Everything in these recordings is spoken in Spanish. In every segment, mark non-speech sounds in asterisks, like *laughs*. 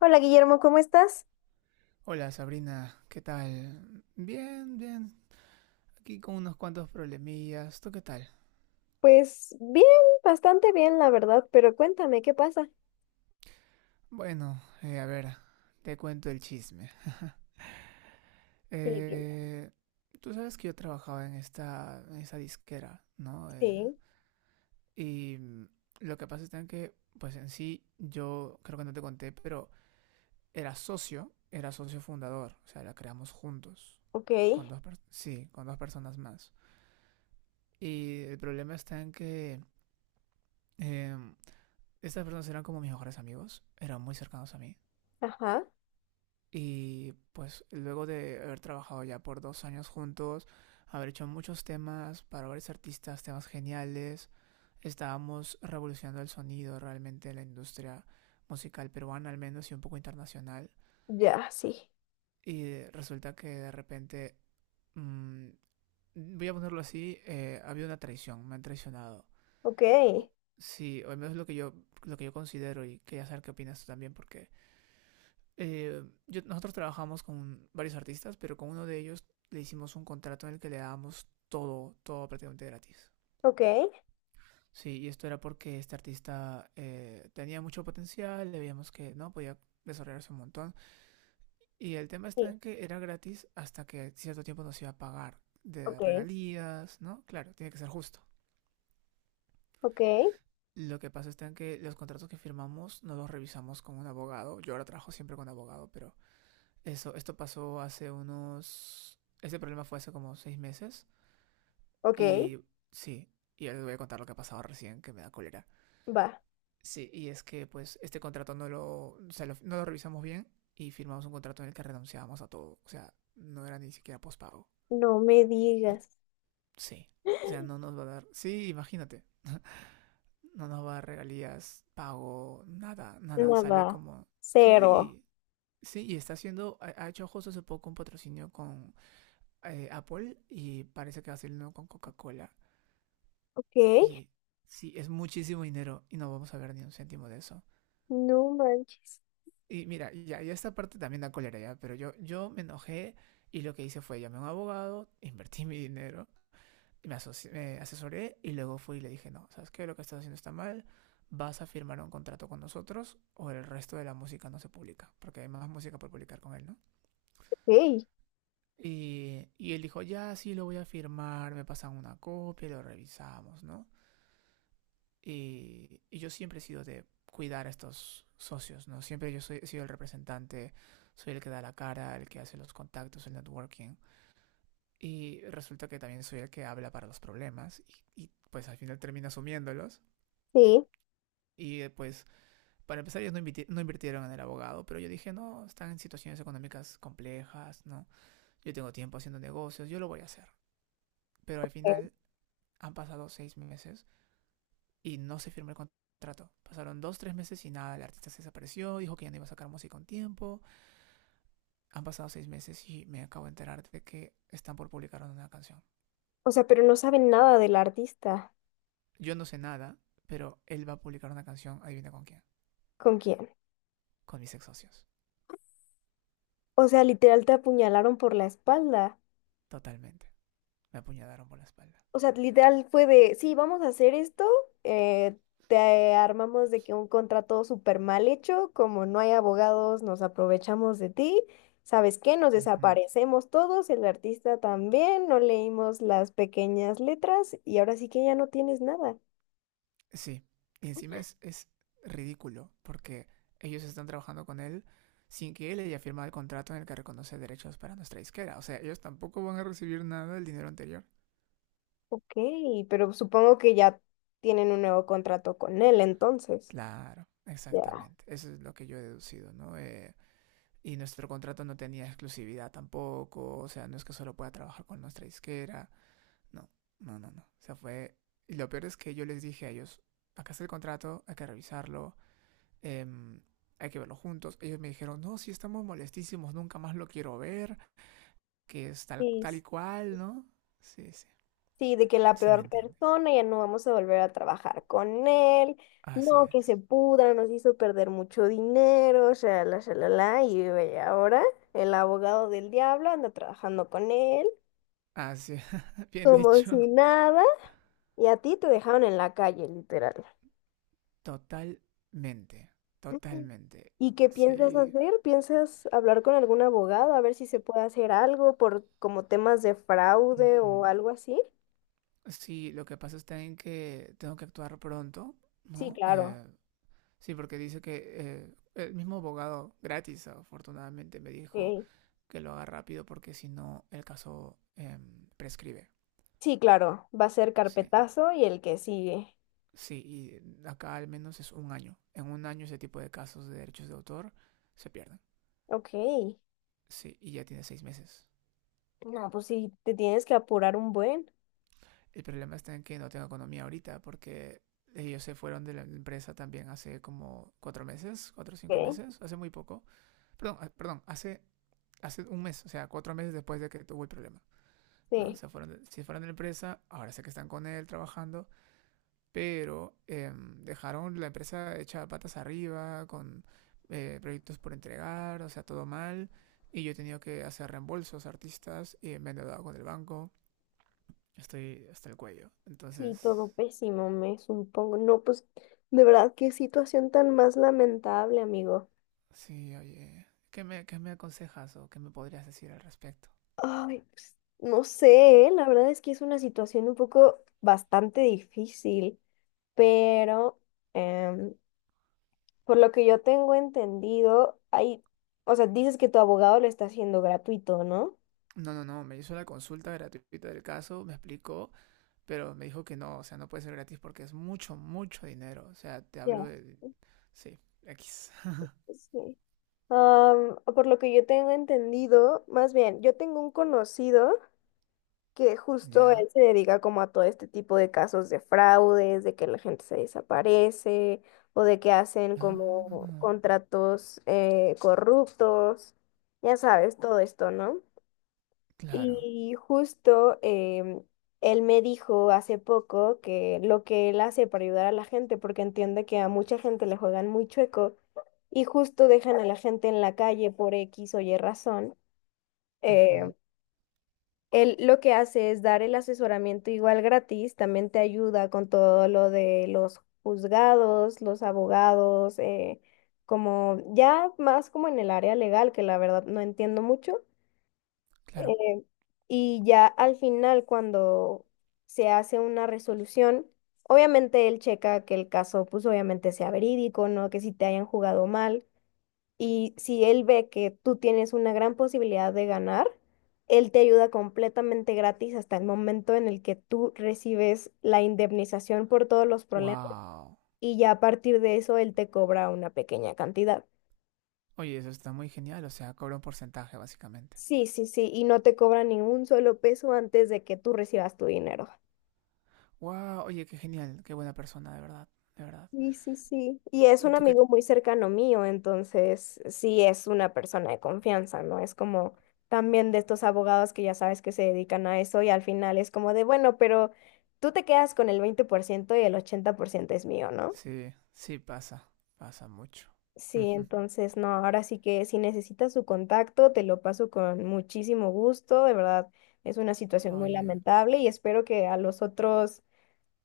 Hola Guillermo, ¿cómo estás? Hola Sabrina, ¿qué tal? Bien, bien. Aquí con unos cuantos problemillas. ¿Tú qué tal? Pues bien, bastante bien, la verdad, pero cuéntame, ¿qué pasa? Bueno, a ver, te cuento el chisme. Sí, bien. Eh, tú sabes que yo trabajaba en esta disquera, ¿no? Eh, Sí, y lo que pasa es tan que, pues en sí, yo creo que no te conté, pero era socio fundador. O sea, la creamos juntos. ok, Con dos, sí, con dos personas más. Y el problema está en que em, Estas personas eran como mis mejores amigos, eran muy cercanos a mí. ajá, Y pues luego de haber trabajado ya por 2 años juntos, haber hecho muchos temas para varios artistas, temas geniales, estábamos revolucionando el sonido realmente en la industria musical peruana, al menos, y un poco internacional. ya, sí, Y resulta que de repente, mmm, voy a ponerlo así, ha habido una traición, me han traicionado. ok, Sí, o al menos lo que yo considero, y quería saber qué opinas tú también, porque nosotros trabajamos con varios artistas, pero con uno de ellos le hicimos un contrato en el que le dábamos todo, todo prácticamente gratis. ok, Sí, y esto era porque este artista tenía mucho potencial, le veíamos que no podía desarrollarse un montón. Y el tema sí, está en que era gratis hasta que cierto tiempo nos iba a pagar de ok, regalías, ¿no? Claro, tiene que ser justo. ok, Lo que pasa está en que los contratos que firmamos no los revisamos con un abogado. Yo ahora trabajo siempre con abogado, pero esto pasó hace unos... Este problema fue hace como 6 meses, ok, y sí, y ahora les voy a contar lo que ha pasado recién, que me da cólera. va, Sí, y es que pues este contrato no lo, o sea, lo- no lo revisamos bien y firmamos un contrato en el que renunciábamos a todo. O sea, no era ni siquiera pospago. no me digas, Sí. O sea, *gasps* no nos va a dar... Sí, imagínate. No nos va a dar regalías, pago, nada, nada. Sale nada, como... cero, Sí, sí, y está haciendo... Ha hecho justo hace poco un patrocinio con Apple, y parece que va a ser uno con Coca-Cola. ok, Y sí, es muchísimo dinero y no vamos a ver ni un céntimo de eso. no manches, Y mira, ya, ya esta parte también da cólera ya, pero yo me enojé, y lo que hice fue llamé a un abogado, *laughs* invertí mi dinero, y me asesoré, y luego fui y le dije, no, ¿sabes qué? Lo que estás haciendo está mal, vas a firmar un contrato con nosotros o el resto de la música no se publica, porque hay más música por publicar con él, ¿no? ok, Y él dijo, ya, sí lo voy a firmar, me pasan una copia, y lo revisamos, ¿no? Y yo siempre he sido de cuidar a estos socios, ¿no? Siempre he sido el representante, soy el que da la cara, el que hace los contactos, el networking. Y resulta que también soy el que habla para los problemas, y pues al final termina asumiéndolos. sí, Y pues para empezar ellos no, invirtieron en el abogado, pero yo dije, no, están en situaciones económicas complejas, ¿no? Yo tengo tiempo haciendo negocios, yo lo voy a hacer. Pero al ok. final han pasado 6 meses y no se firmó el contrato. Pasaron 2, 3 meses y nada, el artista se desapareció, dijo que ya no iba a sacar música con tiempo. Han pasado seis meses y me acabo de enterar de que están por publicar una canción. O sea, pero no saben nada del artista, Yo no sé nada, pero él va a publicar una canción, adivina con quién, ¿con quién? con mis ex socios. O sea, literal te apuñalaron por la espalda. Totalmente. Me apuñalaron por la espalda. O sea, literal fue de, sí, vamos a hacer esto, eh, te armamos de que un contrato súper mal hecho, como no hay abogados, nos aprovechamos de ti, ¿sabes qué? Nos Ujú. desaparecemos todos, el artista también, no leímos las pequeñas letras y ahora sí que ya no tienes nada. Sí. Y encima es ridículo, porque ellos están trabajando con él sin que él haya firmado el contrato en el que reconoce derechos para nuestra disquera. O sea, ellos tampoco van a recibir nada del dinero anterior. Ok, pero supongo que ya tienen un nuevo contrato con él entonces. Claro, Ya. exactamente. Eso es lo que yo he deducido, ¿no? Y nuestro contrato no tenía exclusividad tampoco, o sea, no es que solo pueda trabajar con nuestra disquera, no, no, no, no. O sea, fue... Y lo peor es que yo les dije a ellos, acá está el contrato, hay que revisarlo, em, hay que verlo juntos. Ellos me dijeron, no, si estamos molestísimos, nunca más lo quiero ver, que es tal, Sí, tal y cual, ¿no? Sí, sí. sí, de que la Sí me peor entiendes. persona ya no vamos a volver a trabajar con él, Así no, que se es. pudra, nos hizo perder mucho dinero, shalala, shalala, y ve ahora el abogado del diablo anda trabajando con él, Así, *laughs* bien como si dicho. nada, y a ti te dejaron en la calle, literal. Totalmente, totalmente. ¿Y qué piensas Sí. hacer? ¿Piensas hablar con algún abogado a ver si se puede hacer algo por como temas de fraude Ujú. o algo así? Sí, lo que pasa está en que tengo que actuar pronto, Sí, ¿no? claro. Sí, porque dice que el mismo abogado, gratis afortunadamente, me dijo Ok. que lo haga rápido porque si no el caso prescribe. Sí, claro. Va a ser Sí, carpetazo y el que sigue. sí, y acá al menos es un año. En un año ese tipo de casos de derechos de autor se pierden. Ok. Sí, y ya tiene 6 meses. No, pues sí, te tienes que apurar un buen. El problema está en que no tengo economía ahorita porque ellos se fueron de la empresa también hace como 4 meses, cuatro o cinco Ok. meses, hace muy poco. Perdón, perdón, hace un mes, o sea, 4 meses después de que tuvo el problema. ¿No? Sí, Se fueron de la empresa, ahora sé que están con él trabajando, pero dejaron la empresa hecha patas arriba, con proyectos por entregar, o sea, todo mal. Y yo he tenido que hacer reembolsos a artistas y me he endeudado con el banco. Estoy hasta el cuello. sí, todo Entonces, pésimo, me supongo. No, pues de verdad, qué situación tan más lamentable, amigo. sí, oye. ¿Qué me aconsejas o qué me podrías decir al respecto? Ay, pues, no sé, ¿eh? La verdad es que es una situación un poco bastante difícil, pero em, por lo que yo tengo entendido, hay, o sea, dices que tu abogado lo está haciendo gratuito, ¿no? No, no, no, me hizo la consulta gratuita del caso, me explicó, pero me dijo que no, o sea, no puede ser gratis porque es mucho, mucho dinero. O sea, te hablo Ya. de... Sí, X. Sí. Por lo que yo tengo entendido, más bien, yo tengo un conocido que *laughs* justo ¿Ya? él se dedica como a todo este tipo de casos de fraudes, de que la gente se desaparece o de que hacen como Ah, contratos corruptos, ya sabes, todo esto, ¿no? claro. Y justo él me dijo hace poco que lo que él hace para ayudar a la gente, porque entiende que a mucha gente le juegan muy chueco y justo dejan a la gente en la calle por X o Y razón, eh, Ujú, él lo que hace es dar el asesoramiento igual gratis, también te ayuda con todo lo de los juzgados, los abogados, como ya más como en el área legal, que la verdad no entiendo mucho. claro. eh, y ya al final, cuando se hace una resolución, obviamente él checa que el caso, pues obviamente sea verídico, ¿no? Que si te hayan jugado mal. Y si él ve que tú tienes una gran posibilidad de ganar, él te ayuda completamente gratis hasta el momento en el que tú recibes la indemnización por todos los problemas Wow. y ya a partir de eso él te cobra una pequeña cantidad. Oye, eso está muy genial, o sea, cobra un porcentaje, básicamente. Sí, sí, sí, y no te cobra ningún solo peso antes de que tú recibas tu dinero. Wow, oye, qué genial, qué buena persona, de verdad, de verdad. Sí, sí, sí. Y es ¿Y un tú qué? amigo muy cercano mío, entonces sí es una persona de confianza, ¿no? Es como también de estos abogados que ya sabes que se dedican a eso y al final es como de, bueno, pero tú te quedas con el 20% y el 80% es mío, ¿no? Sí, sí, pasa, pasa mucho. Sí, Ujú. entonces no, ahora sí que si necesitas su contacto, te lo paso con muchísimo gusto, de verdad, es una situación muy Oye, lamentable y espero que a los otros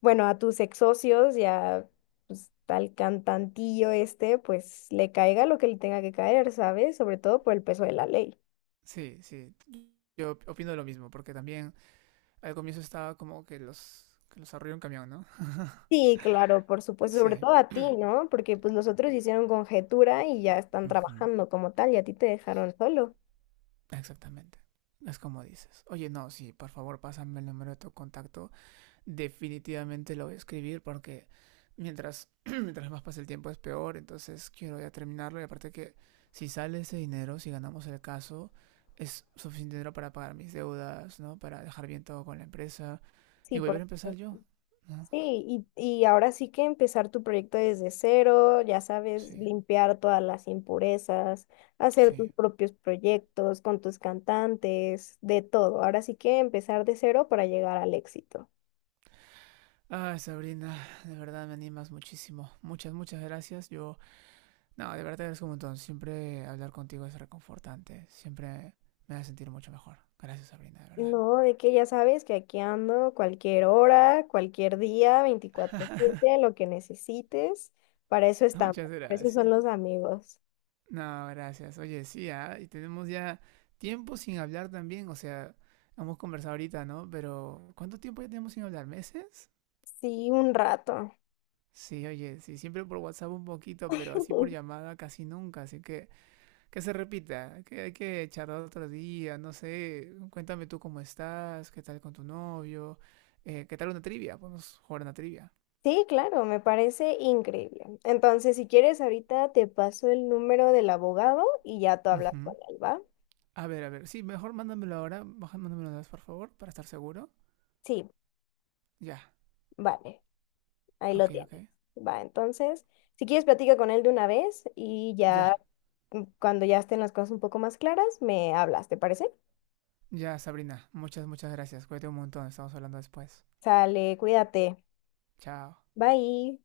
bueno, a tus ex socios y a pues, al cantantillo este, pues le caiga lo que le tenga que caer, ¿sabes? Sobre todo por el peso de la ley. sí, sí. Yo opino lo mismo, porque también al comienzo estaba como que que los arrolló un camión, ¿no? Sí, claro, por supuesto, sobre Sí. todo a ti, ¿no? Porque pues los otros hicieron conjetura y ya están *clears throat* Ujú. trabajando como tal y a ti te dejaron solo. Exactamente. Es como dices. Oye, no, sí, por favor, pásame el número de tu contacto. Definitivamente lo voy a escribir porque mientras, *clears throat* mientras más pasa el tiempo es peor. Entonces quiero ya terminarlo. Y aparte que si sale ese dinero, si ganamos el caso, es suficiente dinero para pagar mis deudas, ¿no? Para dejar bien todo con la empresa Sí, y volver por a empezar supuesto. yo, ¿no? Sí, y ahora sí que empezar tu proyecto desde cero, ya sabes, Sí. limpiar todas las impurezas, hacer tus Sí. propios proyectos con tus cantantes, de todo. Ahora sí que empezar de cero para llegar al éxito. Ay, Sabrina, de verdad me animas muchísimo. Muchas, muchas gracias. Yo, no, de verdad te agradezco un montón. Siempre hablar contigo es reconfortante. Siempre me hace sentir mucho mejor. Gracias, Sabrina, de verdad. No, de que ya sabes que aquí ando cualquier hora, cualquier día, veinticuatro *laughs* siete lo que necesites. Para eso estamos, Muchas para eso son gracias. los amigos. No, gracias. Oye, sí, ah, y tenemos ya tiempo sin hablar también. O sea, hemos conversado ahorita, ¿no? Pero, ¿cuánto tiempo ya tenemos sin hablar? ¿Meses? Sí, un rato. Sí, oye, sí, siempre por WhatsApp un poquito, pero así por *laughs* llamada casi nunca. Así que se repita, que hay que charlar otro día, no sé, cuéntame tú cómo estás, qué tal con tu novio, qué tal una trivia, podemos jugar una trivia. Sí, claro, me parece increíble. Entonces, si quieres, ahorita te paso el número del abogado y ya tú hablas con Ujú. él, ¿va? A ver, sí, mejor mándamelo ahora, mándamelo una vez, por favor, para estar seguro. Sí, Ya, vale, ahí lo ok, ok. tienes. Va, entonces, si quieres, platica con él de una vez y Ya, ya cuando ya estén las cosas un poco más claras, me hablas, ¿te parece? ya, Sabrina, muchas, muchas gracias, cuídate un montón, estamos hablando después. Sale, cuídate. Chao. Bye.